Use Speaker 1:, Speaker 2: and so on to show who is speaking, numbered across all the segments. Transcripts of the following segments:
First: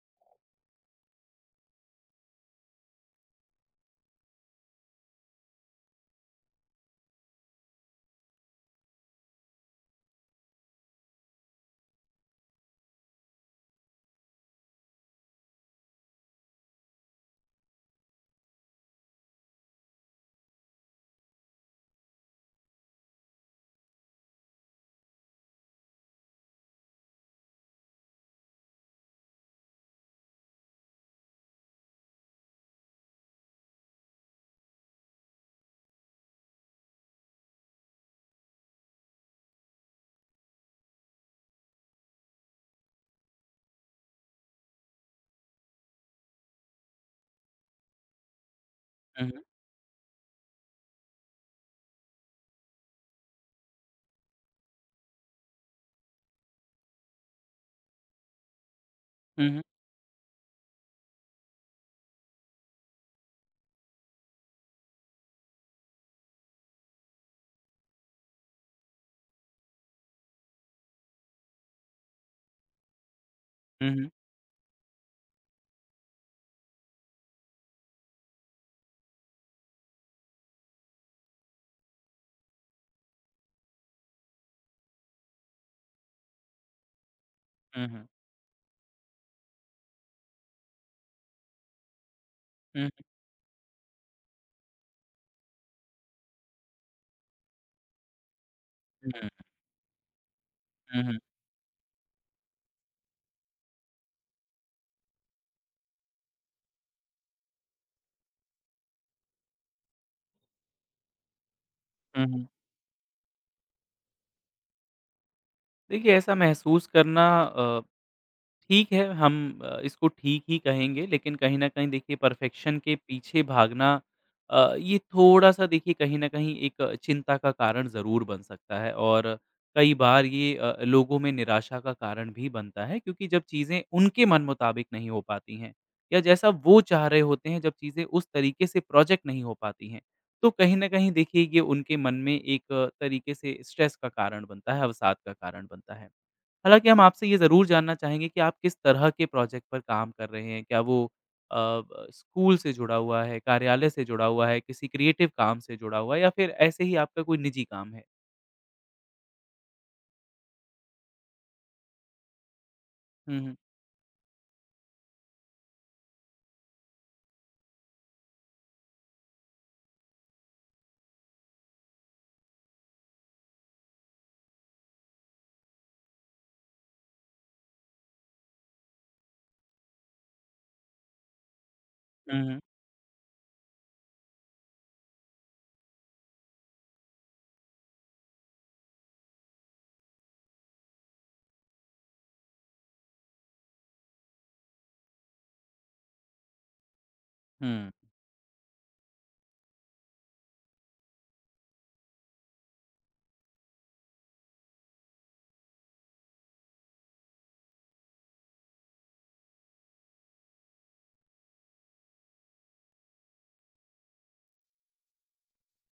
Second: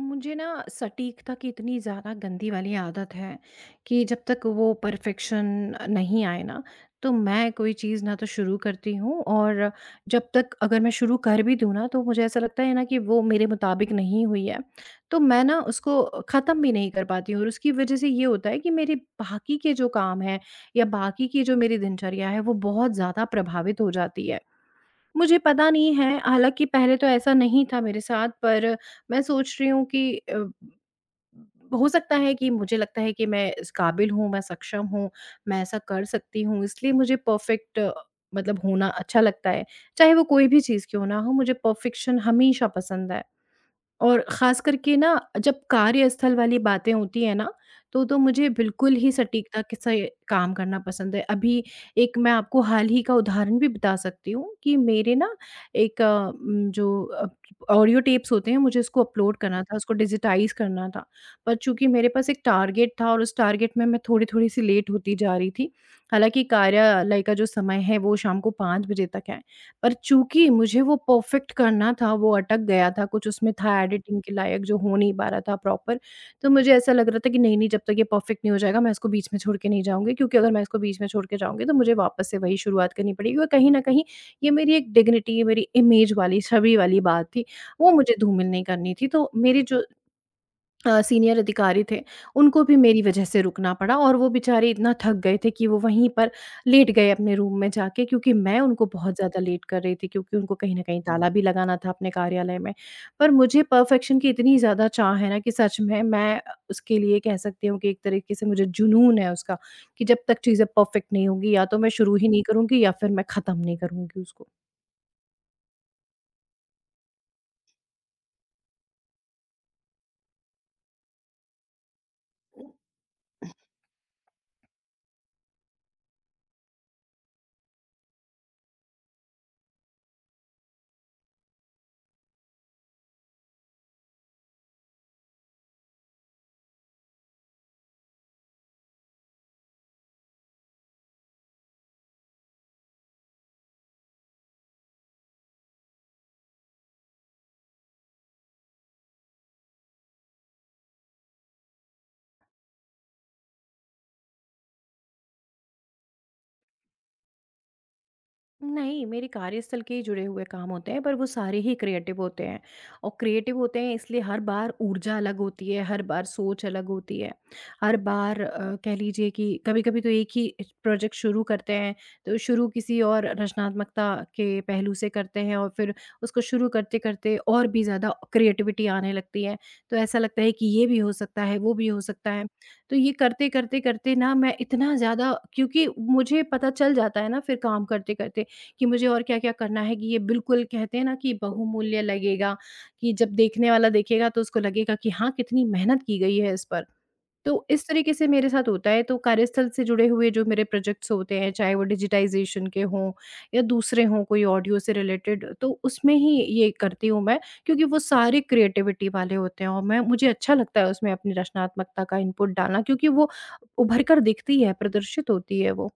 Speaker 1: मुझे ना सटीकता की इतनी ज़्यादा गंदी वाली आदत है कि जब तक वो परफेक्शन नहीं आए ना, तो मैं कोई चीज़ ना तो शुरू करती हूँ और जब तक अगर मैं शुरू कर भी दूँ ना, तो मुझे ऐसा लगता है ना कि वो मेरे मुताबिक नहीं हुई है, तो मैं ना उसको ख़त्म भी नहीं कर पाती हूँ और उसकी वजह से ये होता है कि मेरे बाकी के जो काम हैं या बाकी की जो मेरी दिनचर्या है, वो बहुत ज़्यादा प्रभावित हो जाती है। मुझे पता नहीं है, हालाँकि पहले तो ऐसा नहीं था मेरे साथ। पर मैं सोच रही हूँ कि हो सकता है कि मुझे लगता है कि मैं इस काबिल हूँ, मैं सक्षम हूँ, मैं ऐसा कर सकती हूँ, इसलिए मुझे परफ़ेक्ट मतलब होना अच्छा लगता है। चाहे वो कोई भी चीज़ क्यों ना हो, मुझे परफ़ेक्शन हमेशा पसंद है। और ख़ास करके ना जब कार्यस्थल वाली बातें होती हैं ना, तो मुझे बिल्कुल ही
Speaker 2: हुँ, हुँ।
Speaker 1: सटीकता के से काम करना पसंद है। अभी एक मैं आपको हाल ही का उदाहरण भी बता सकती हूँ कि मेरे ना एक जो ऑडियो टेप्स होते हैं, मुझे उसको अपलोड
Speaker 2: हुँ,
Speaker 1: करना था, उसको डिजिटाइज़ करना था। पर चूँकि मेरे पास एक टारगेट था और उस टारगेट में मैं थोड़ी-थोड़ी सी लेट होती जा रही थी। हालाँकि कार्यालय का जो समय है, वो शाम को 5 बजे तक है। और चूँकि मुझे वो परफ़ेक्ट करना था, वो अटक गया था, कुछ उसमें था
Speaker 2: हुँ।
Speaker 1: एडिटिंग के लायक जो हो नहीं पा रहा था प्रॉपर। तो मुझे ऐसा लग रहा था कि नहीं-नहीं, जब तक ये परफ़ेक्ट नहीं हो जाएगा, मैं इसको बीच में छोड़ के नहीं जाऊँगी, क्योंकि अगर मैं इसको बीच में छोड़ के जाऊँगी तो मुझे वापस से वही शुरुआत करनी पड़ेगी और कहीं न कहीं ये मेरी एक डिग्निटी, ये मेरी इमेज वाली, छवि वाली बात थी,
Speaker 2: हुँ,
Speaker 1: वो
Speaker 2: हुँ।
Speaker 1: मुझे धूमिल नहीं करनी थी। तो मेरी जो सीनियर अधिकारी थे, उनको भी
Speaker 2: हुँ, हुँ।
Speaker 1: मेरी वजह से रुकना पड़ा और वो बेचारे इतना थक गए थे कि वो वहीं पर लेट गए अपने रूम में जाके, क्योंकि मैं उनको बहुत
Speaker 2: हुँ,
Speaker 1: ज़्यादा लेट कर रही थी, क्योंकि उनको कहीं न कहीं
Speaker 2: हुँ, हुँ, हुँ,
Speaker 1: ताला भी लगाना था अपने कार्यालय में। पर मुझे परफ़ेक्शन की इतनी ज़्यादा चाह है ना कि सच में मैं उसके लिए कह सकती हूँ कि एक तरीके से मुझे जुनून है उसका, कि जब तक चीज़ें परफ़ेक्ट नहीं होंगी या तो मैं शुरू
Speaker 2: हुँ,
Speaker 1: ही नहीं
Speaker 2: हुँ।
Speaker 1: करूँगी या फिर मैं ख़त्म नहीं करूँगी उसको।
Speaker 2: देखिए ऐसा महसूस करना ठीक है, हम इसको ठीक ही कहेंगे, लेकिन कहीं न कहीं देखिए परफ़ेक्शन के पीछे भागना ये थोड़ा-सा देखिए कहीं न कहीं एक चिंता का कारण ज़रूर बन सकता है और कई बार ये लोगों में निराशा का कारण भी बनता है क्योंकि जब चीज़ें उनके मन मुताबिक नहीं हो पाती हैं या जैसा वो चाह रहे होते हैं, जब चीज़ें उस तरीके से प्रोजेक्ट नहीं हो पाती हैं, तो कहीं न कहीं देखिए ये उनके मन में एक तरीके से स्ट्रेस का कारण बनता है, अवसाद का कारण बनता है। हालाँकि हम आपसे ये ज़रूर जानना चाहेंगे कि आप किस तरह के प्रोजेक्ट पर काम कर रहे हैं? क्या वो अ, ब स्कूल से जुड़ा हुआ है, कार्यालय से जुड़ा हुआ है, किसी क्रिएटिव काम से जुड़ा हुआ है या फिर ऐसे ही आपका कोई निजी काम है?
Speaker 1: नहीं, मेरे कार्यस्थल के ही जुड़े हुए काम होते हैं, पर वो सारे ही क्रिएटिव होते हैं और
Speaker 2: हुँ, हुँ।
Speaker 1: क्रिएटिव होते हैं, इसलिए हर बार ऊर्जा अलग होती है, हर बार सोच अलग होती है। हर बार कह लीजिए कि कभी-कभी तो एक ही प्रोजेक्ट शुरू करते हैं, तो शुरू किसी और रचनात्मकता के पहलू से करते हैं और फिर उसको शुरू करते-करते और भी ज़्यादा क्रिएटिविटी आने लगती है। तो ऐसा लगता है कि ये भी हो सकता है, वो भी हो सकता
Speaker 2: हुँ,
Speaker 1: है।
Speaker 2: हुँ।
Speaker 1: तो ये करते-करते करते करते ना मैं इतना ज़्यादा, क्योंकि मुझे पता चल जाता है ना फिर काम करते-करते कि मुझे और क्या-क्या करना है कि ये बिल्कुल कहते हैं ना कि बहुमूल्य लगेगा, कि जब देखने वाला देखेगा तो उसको लगेगा कि हाँ, कितनी मेहनत की गई है इस पर। तो इस
Speaker 2: हुँ।
Speaker 1: तरीके से मेरे साथ होता है, तो कार्यस्थल से जुड़े हुए जो मेरे प्रोजेक्ट्स होते हैं, चाहे वो डिजिटाइज़ेशन के हों या दूसरे हों कोई ऑडियो से रिलेटेड, तो उसमें ही ये करती हूँ मैं, क्योंकि वो सारे क्रिएटिविटी वाले होते हैं और मैं मुझे अच्छा लगता है उसमें अपनी रचनात्मकता का इनपुट डालना, क्योंकि वो उभर कर दिखती है, प्रदर्शित होती है वो।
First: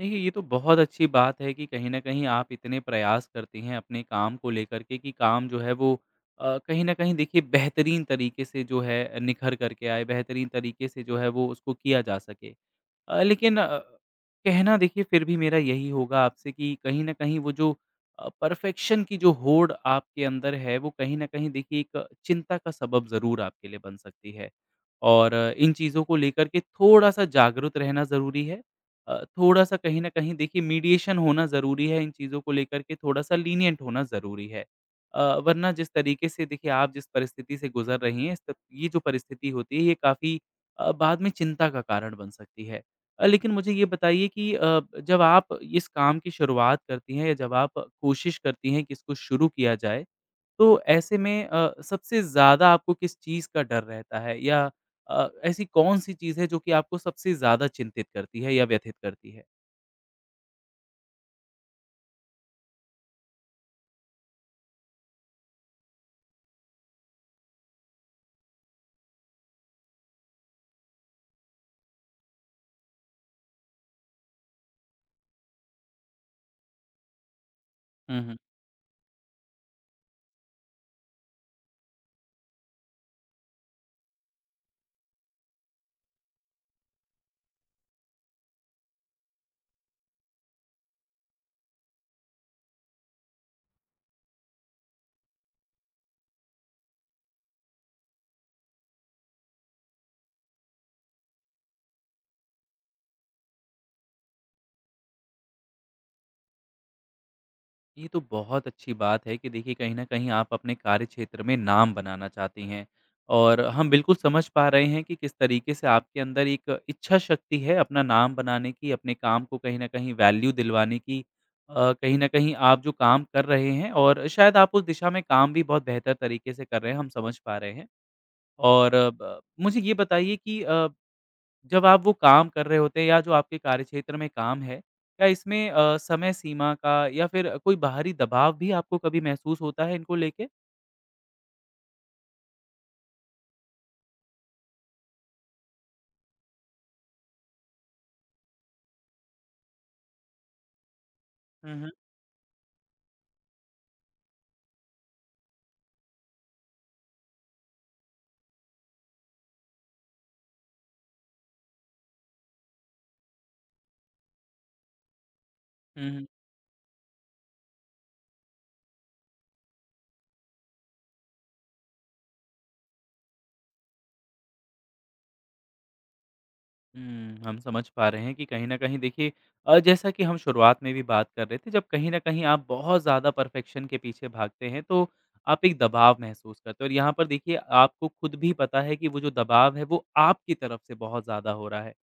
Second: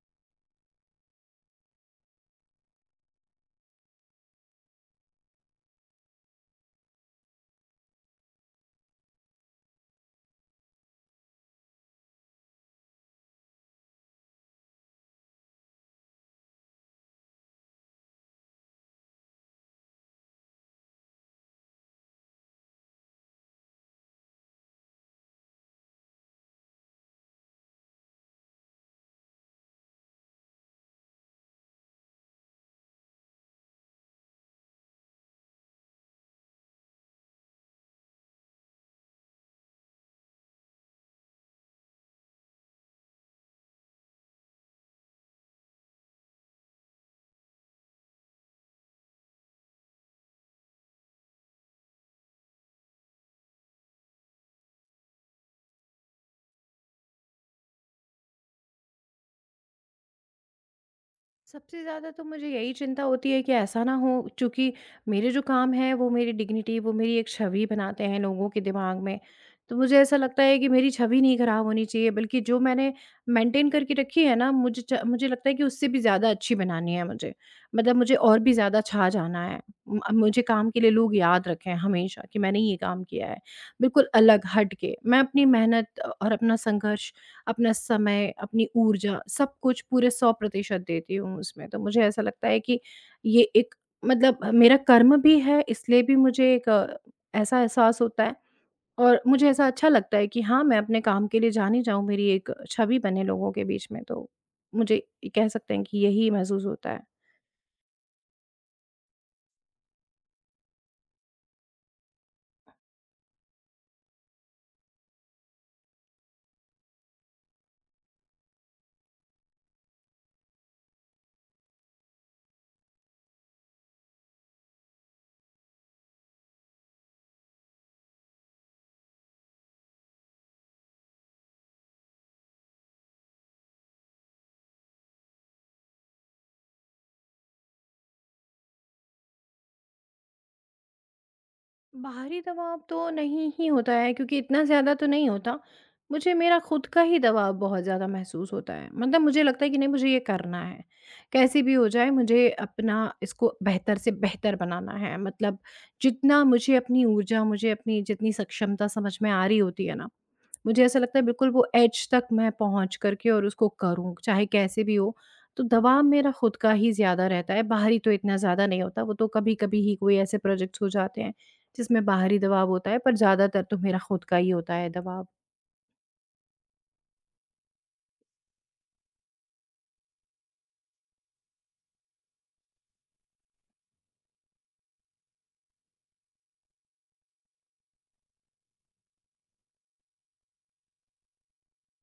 Speaker 2: देखिए, ये तो बहुत अच्छी बात है कि कहीं न कहीं आप इतने प्रयास करती हैं अपने काम को लेकर के कि काम जो है वो कहीं न कहीं देखिए बेहतरीन तरीके से जो है निखर कर के आए, बेहतरीन तरीके से जो है वो उसको किया जा सके। लेकिन कहना देखिए फिर भी मेरा यही होगा आपसे कि कहीं न कहीं वो जो परफ़ेक्शन की जो होड़ आपके अंदर है, वो कहीं न कहीं देखिए एक चिंता का सबब ज़रूर आपके लिए बन सकती है। और इन चीज़ों को लेकर के थोड़ा-सा जागरूक रहना ज़रूरी है। थोड़ा-सा कहीं न कहीं देखिए मीडिएशन होना ज़रूरी है, इन चीज़ों को लेकर के थोड़ा-सा लीनिएंट होना ज़रूरी है। अ, वरना जिस तरीके से देखिए आप जिस परिस्थिति से गुज़र रही हैं, इस त ये जो परिस्थिति होती है, ये काफ़ी बाद में चिंता का कारण बन सकती है। लेकिन मुझे ये बताइए कि जब आप इस काम की शुरुआत करती हैं या जब आप कोशिश करती हैं कि इसको शुरू किया जाए, तो ऐसे में सबसे ज़्यादा आपको किस चीज़ का डर रहता है? या ऐसी कौन-सी चीज़ है जो कि आपको सबसे ज़्यादा चिंतित करती है या व्यथित करती है?
Speaker 1: सबसे ज़्यादा तो मुझे यही चिंता होती है कि ऐसा ना हो, चूँकि मेरे जो काम हैं वो मेरी डिग्निटी, वो मेरी एक छवि बनाते हैं लोगों के दिमाग में। तो मुझे ऐसा लगता है कि मेरी छवि नहीं खराब होनी चाहिए, बल्कि जो मैंने मेंटेन करके रखी है ना, मुझे लगता है कि उससे भी ज़्यादा अच्छी बनानी है मुझे। मतलब मुझे
Speaker 2: हुँ, हुँ।
Speaker 1: और भी ज़्यादा छा जाना है। अब मुझे काम के लिए लोग याद रखें हमेशा कि मैंने ये काम किया है। बिल्कुल अलग हट के मैं अपनी मेहनत और अपना संघर्ष, अपना समय, अपनी ऊर्जा सब कुछ पूरे 100% देती हूँ उसमें। तो मुझे ऐसा लगता है कि ये एक मतलब मेरा कर्म भी है, इसलिए भी मुझे एक ऐसा एहसास होता है और मुझे ऐसा अच्छा लगता है कि हाँ, मैं अपने काम के लिए जानी जाऊँ, मेरी एक छवि बने लोगों के बीच में। तो मुझे ये कह सकते हैं कि यही महसूस होता है।
Speaker 2: ये तो बहुत अच्छी बात है कि देखिए कहीं न कहीं आप अपने कार्य क्षेत्र में नाम बनाना चाहती हैं। और हम बिल्कुल समझ पा रहे हैं कि किस तरीके से आपके अंदर एक इच्छा शक्ति है अपना नाम बनाने की, अपने काम को कहीं न कहीं वैल्यू दिलवाने की। कहीं न कहीं आप जो काम कर रहे हैं और शायद आप उस दिशा में काम भी बहुत बेहतर तरीके से कर रहे हैं, हम समझ पा रहे हैं। और अ, ब मुझे ये बताइए कि जब आप वो काम कर रहे होते हैं या जो आपके कार्यक्षेत्र में काम है, क्या इसमें समय सीमा का या फिर कोई बाहरी दबाव भी आपको कभी महसूस होता है इनको लेके?
Speaker 1: बाहरी दबाव तो नहीं ही होता है, क्योंकि इतना ज़्यादा तो नहीं होता। मुझे मेरा खुद का ही दबाव बहुत ज़्यादा महसूस होता है। मतलब मुझे लगता है कि नहीं, मुझे ये करना है। कैसे भी
Speaker 2: हुँ,
Speaker 1: हो
Speaker 2: हुँ।
Speaker 1: जाए मुझे अपना इसको बेहतर से बेहतर बनाना है। मतलब जितना मुझे अपनी ऊर्जा, मुझे अपनी जितनी सक्षमता समझ में आ रही होती है ना, मुझे ऐसा लगता है बिल्कुल वो एज तक मैं पहुँच कर के और उसको करूँ, चाहे कैसे भी हो। तो दबाव
Speaker 2: हुँ, हुँ।
Speaker 1: मेरा खुद का ही ज़्यादा रहता है, बाहरी तो इतना ज़्यादा नहीं होता, वो तो कभी-कभी ही कोई ऐसे प्रोजेक्ट्स हो जाते हैं, जिसमें बाहरी दबाव होता है, पर ज़्यादातर तो मेरा खुद का ही होता है दबाव।
Speaker 2: हुँ, हम समझ पा रहे हैं कि कहीं न कहीं देखिए जैसा कि हम शुरुआत में भी बात कर रहे थे, जब कहीं न कहीं आप बहुत ज़्यादा परफेक्शन के पीछे भागते हैं, तो आप एक दबाव महसूस करते हो और यहाँ पर देखिए आपको खुद भी पता है कि वो जो दबाव है, वो आपकी तरफ से बहुत ज़्यादा हो रहा है।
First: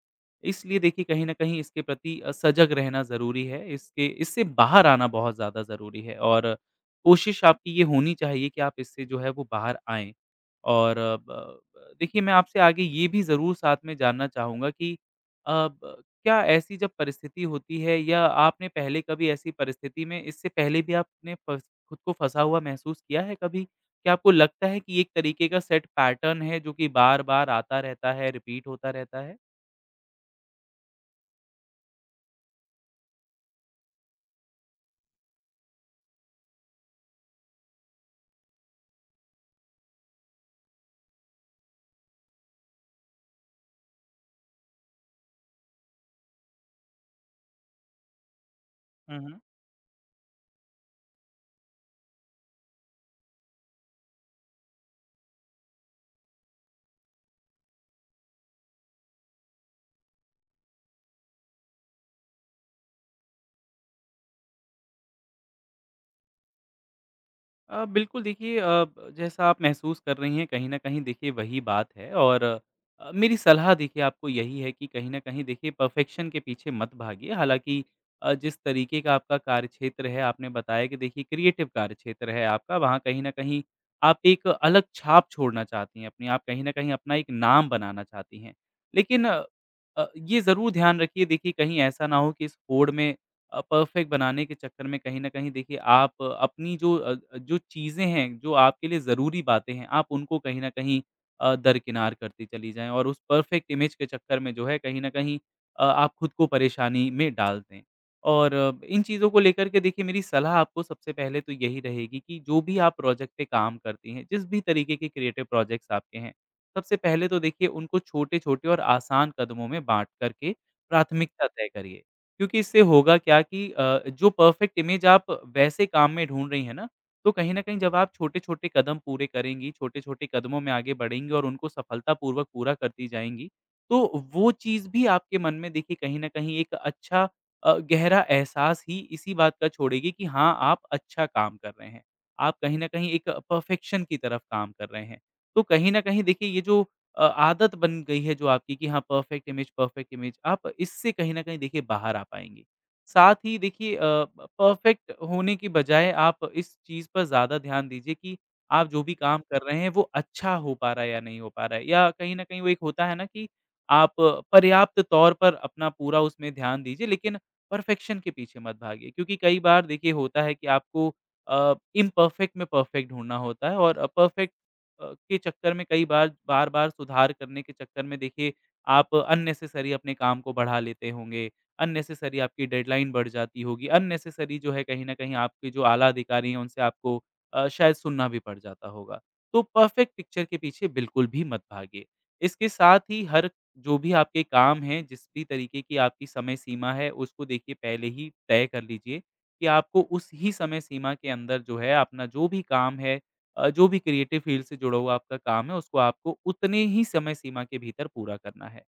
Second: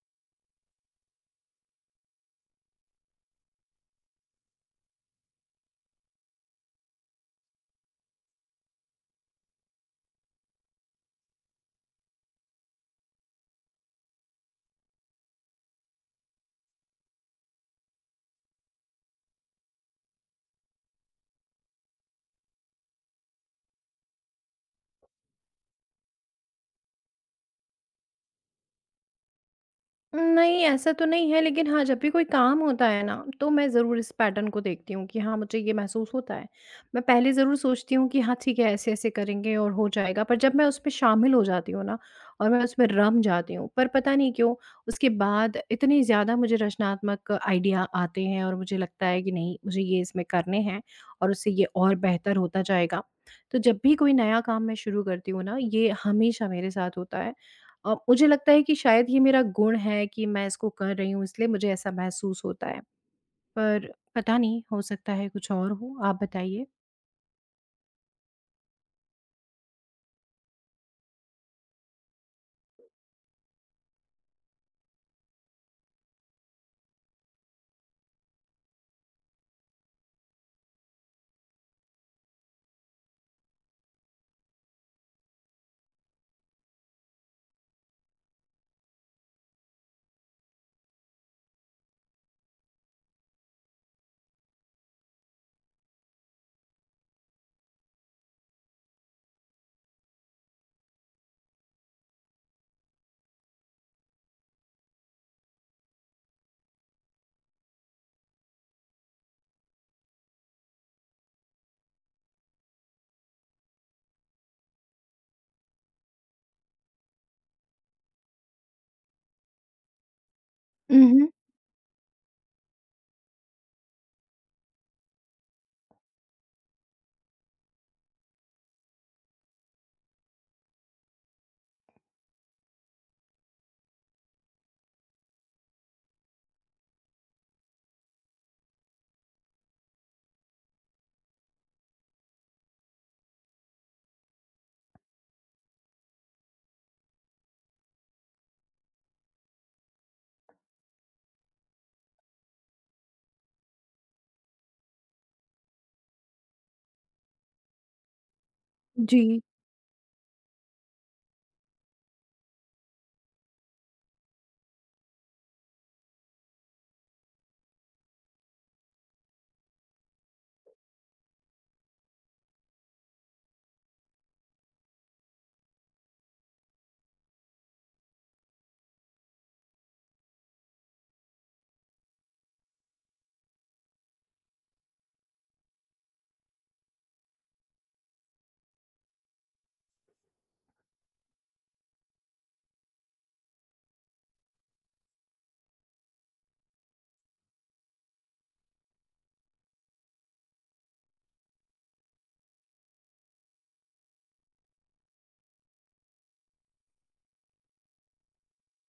Speaker 2: इसलिए देखिए कहीं न कहीं इसके प्रति सजग रहना ज़रूरी है, इसके इससे बाहर आना बहुत ज़्यादा ज़रूरी है और कोशिश आपकी ये होनी चाहिए कि आप इससे जो है वो बाहर आएँ। और अ, ब ब देखिए मैं आपसे आगे ये भी ज़रूर साथ में जानना चाहूँगा कि अ, ब क्या ऐसी जब परिस्थिति होती है या आपने पहले कभी ऐसी परिस्थिति में इससे पहले भी आपने फँस खुद को फँसा हुआ महसूस किया है कभी? क्या आपको लगता है कि एक तरीके का सेट पैटर्न है जो कि बार-बार आता रहता है, रिपीट होता रहता है?
Speaker 1: नहीं, ऐसा तो नहीं है, लेकिन हाँ, जब भी कोई काम होता है ना, तो मैं ज़रूर इस पैटर्न को देखती हूँ कि हाँ, मुझे ये महसूस होता है। मैं पहले ज़रूर सोचती हूँ कि हाँ, ठीक है ऐसे-ऐसे करेंगे और हो जाएगा, पर जब मैं उसमें शामिल हो जाती हूँ ना और मैं उसमें रम जाती हूँ, पर पता नहीं क्यों उसके बाद इतने ज़्यादा मुझे रचनात्मक आइडिया आते हैं और मुझे लगता
Speaker 2: हुँ,
Speaker 1: है कि
Speaker 2: हुँ।
Speaker 1: नहीं, मुझे ये इसमें करने हैं और उससे ये और बेहतर होता जाएगा। तो जब भी कोई नया काम मैं शुरू करती हूँ ना, ये हमेशा मेरे साथ होता है। मुझे लगता है कि शायद ये मेरा गुण है कि मैं इसको कर रही हूँ, इसलिए मुझे ऐसा महसूस होता है। पर पता नहीं, हो सकता है कुछ और हो, आप बताइए?
Speaker 2: बिल्कुल देखिए अ, ब जैसा आप महसूस कर रही हैं कहीं न कहीं देखिए वही बात है और मेरी सलाह देखिए आपको यही है कि कहीं न कहीं देखिए परफ़ेक्शन के पीछे मत भागिए। हालाँकि जिस तरीके का आपका कार्यक्षेत्र है आपने बताया कि देखिए क्रिएटिव कार्यक्षेत्र है आपका, वहाँ कहीं न कहीं आप एक अलग छाप छोड़ना चाहती हैं अपनी, आप कहीं न कहीं अपना एक नाम बनाना चाहती हैं। लेकिन ये ज़रूर ध्यान रखिए देखिए कहीं ऐसा ना हो कि इस होड़ में परफेक्ट बनाने के चक्कर में कहीं न कहीं देखिए आप अपनी जो चीज़ें हैं, जो आपके लिए ज़रूरी बातें हैं, आप उनको कहीं न कहीं दरकिनार करती चली जाएँ और उस परफेक्ट इमेज के चक्कर में जो है कहीं न कहीं आप खुद को परेशानी में डाल दें। और इन चीज़ों को लेकर के देखिए मेरी सलाह आपको सबसे पहले तो यही रहेगी कि जो भी आप प्रोजेक्ट पे काम करती हैं, जिस भी तरीके के क्रिएटिव प्रोजेक्ट्स आपके हैं, सबसे पहले तो देखिए उनको छोटे-छोटे और आसान कदमों में बाँट कर के
Speaker 1: उहुँ।
Speaker 2: प्राथमिकता तय करिए। क्योंकि इससे होगा क्या कि जो परफेक्ट इमेज आप वैसे काम में ढूँढ रही हैं ना, तो कहीं न कहीं जब आप छोटे-छोटे कदम पूरे करेंगी, छोटे-छोटे कदमों में आगे बढ़ेंगी और उनको सफलतापूर्वक पूरा करती जाएँगी, तो वो चीज़ भी आपके मन में देखिए कहीं न कहीं एक अच्छा गहरा एहसास ही इसी बात का छोड़ेगी कि हाँ, आप अच्छा काम कर रहे हैं। आप कहीं न कहीं एक परफेक्शन की तरफ काम कर रहे हैं। तो कहीं न कहीं देखिए ये जो आदत बन गई है जो आपकी कि हाँ, परफ़ेक्ट इमेज, आप इससे कहीं न कहीं देखिए बाहर आ पाएँगे। साथ ही देखिए अ, ब परफ़ेक्ट होने की बजाय आप इस चीज़ पर ज़्यादा ध्यान दीजिए कि आप जो भी
Speaker 1: जी।
Speaker 2: काम कर रहे हैं, वो अच्छा हो पा रहा है या नहीं हो पा रहा है। या कहीं न कहीं वो एक होता है ना कि आप पर्याप्त तौर पर अपना पूरा उसमें ध्यान दीजिए, लेकिन परफ़ेक्शन के पीछे मत भागिए। क्योंकि कई बार देखिए होता है कि आपको इम्परफ़ेक्ट में परफ़ेक्ट ढूँढना होता है और परफ़ेक्ट के चक्कर में कई बार बार-बार सुधार करने के चक्कर में देखिए आप अननेसेसरी अपने काम को बढ़ा लेते होंगे, अननेसेसरी आपकी डेडलाइन बढ़ जाती होगी, अननेसेसरी जो है कहीं न कहीं आपके जो आला अधिकारी हैं उनसे आपको शायद सुनना भी पड़ जाता होगा। तो परफेक्ट पिक्चर के पीछे बिल्कुल भी मत भागिए। इसके साथ ही हर जो भी आपके काम हैं, जिस भी तरीके की आपकी समय सीमा है उसको देखिए पहले ही तय कर लीजिए कि आपको उस ही समय सीमा के अंदर जो है अपना जो भी काम है जो भी क्रिएटिव फ़ील्ड से जुड़ा हुआ आपका काम है, उसको आपको उतने ही समय सीमा के भीतर पूरा करना है।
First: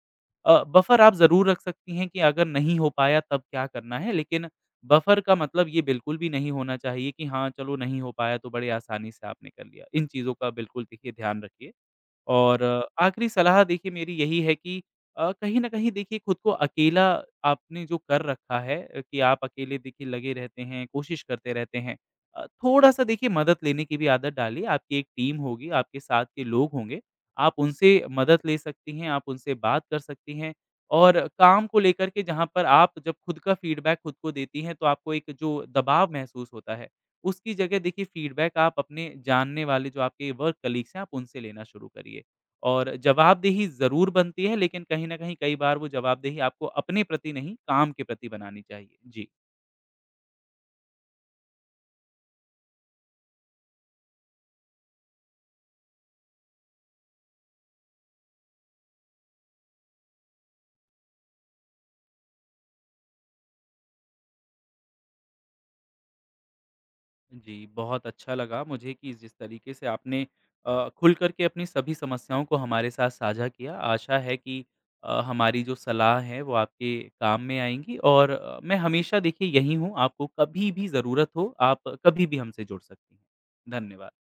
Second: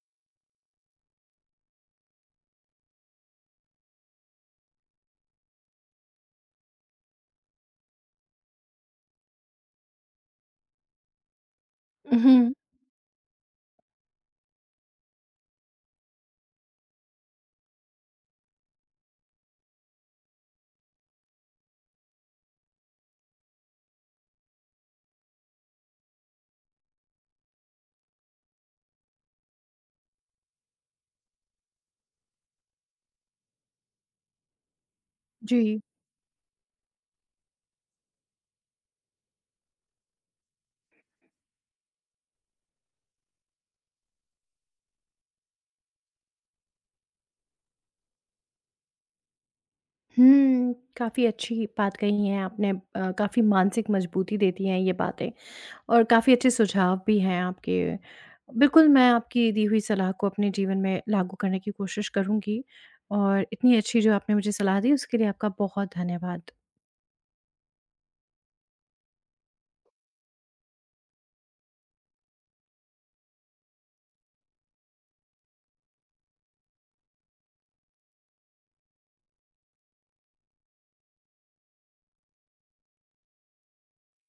Speaker 2: बफर आप ज़रूर रख सकती हैं कि अगर नहीं हो पाया तब क्या करना है, लेकिन बफर का मतलब ये बिल्कुल भी नहीं होना चाहिए कि हाँ, चलो नहीं हो पाया तो बड़े आसानी से आपने कर लिया। इन चीज़ों का बिल्कुल देखिए ध्यान रखिए।
Speaker 1: उहुँ।
Speaker 2: और आखिरी सलाह देखिए मेरी यही है कि कहीं न कहीं देखिए खुद को अकेला आपने जो कर रखा है कि आप अकेले देखिए लगे रहते हैं, कोशिश करते रहते हैं। थोड़ा-सा देखिए मदद लेने की भी आदत डालिए, आपकी एक टीम होगी, आपके साथ के लोग होंगे, आप उनसे मदद ले सकती हैं, आप उनसे बात कर सकती हैं और काम को लेकर के जहाँ पर आप जब खुद का फीडबैक खुद को देती हैं, तो आपको एक जो
Speaker 1: जी।
Speaker 2: दबाव महसूस होता है उसकी जगह देखिए फ़ीडबैक आप अपने जानने वाले जो आपके वर्क कलीग्स हैं, आप उनसे लेना शुरू करिए। और जवाबदेही ज़रूर बनती है, लेकिन कहीं न कहीं कई बार वो जवाबदेही आपको अपने प्रति नहीं, काम के प्रति बनानी चाहिए। जी।
Speaker 1: हुँ, काफ़ी अच्छी बात कही है आपने, काफ़ी मानसिक मजबूती देती हैं ये बातें और काफ़ी अच्छे सुझाव भी हैं आपके। बिल्कुल, मैं आपकी दी हुई सलाह को अपने जीवन में लागू करने की कोशिश करूँगी और इतनी अच्छी जो आपने मुझे सलाह दी उसके लिए आपका बहुत धन्यवाद।
Speaker 2: जी, बहुत अच्छा लगा मुझे कि जिस तरीके से आपने खुल कर के अपनी सभी समस्याओं को हमारे साथ साझा किया। आशा है कि हमारी जो सलाह है वो आपके काम में आएँगी और मैं हमेशा देखिए यहीं हूँ, आपको कभी भी ज़रूरत हो, आप कभी भी हमसे जुड़ सकती हैं। धन्यवाद।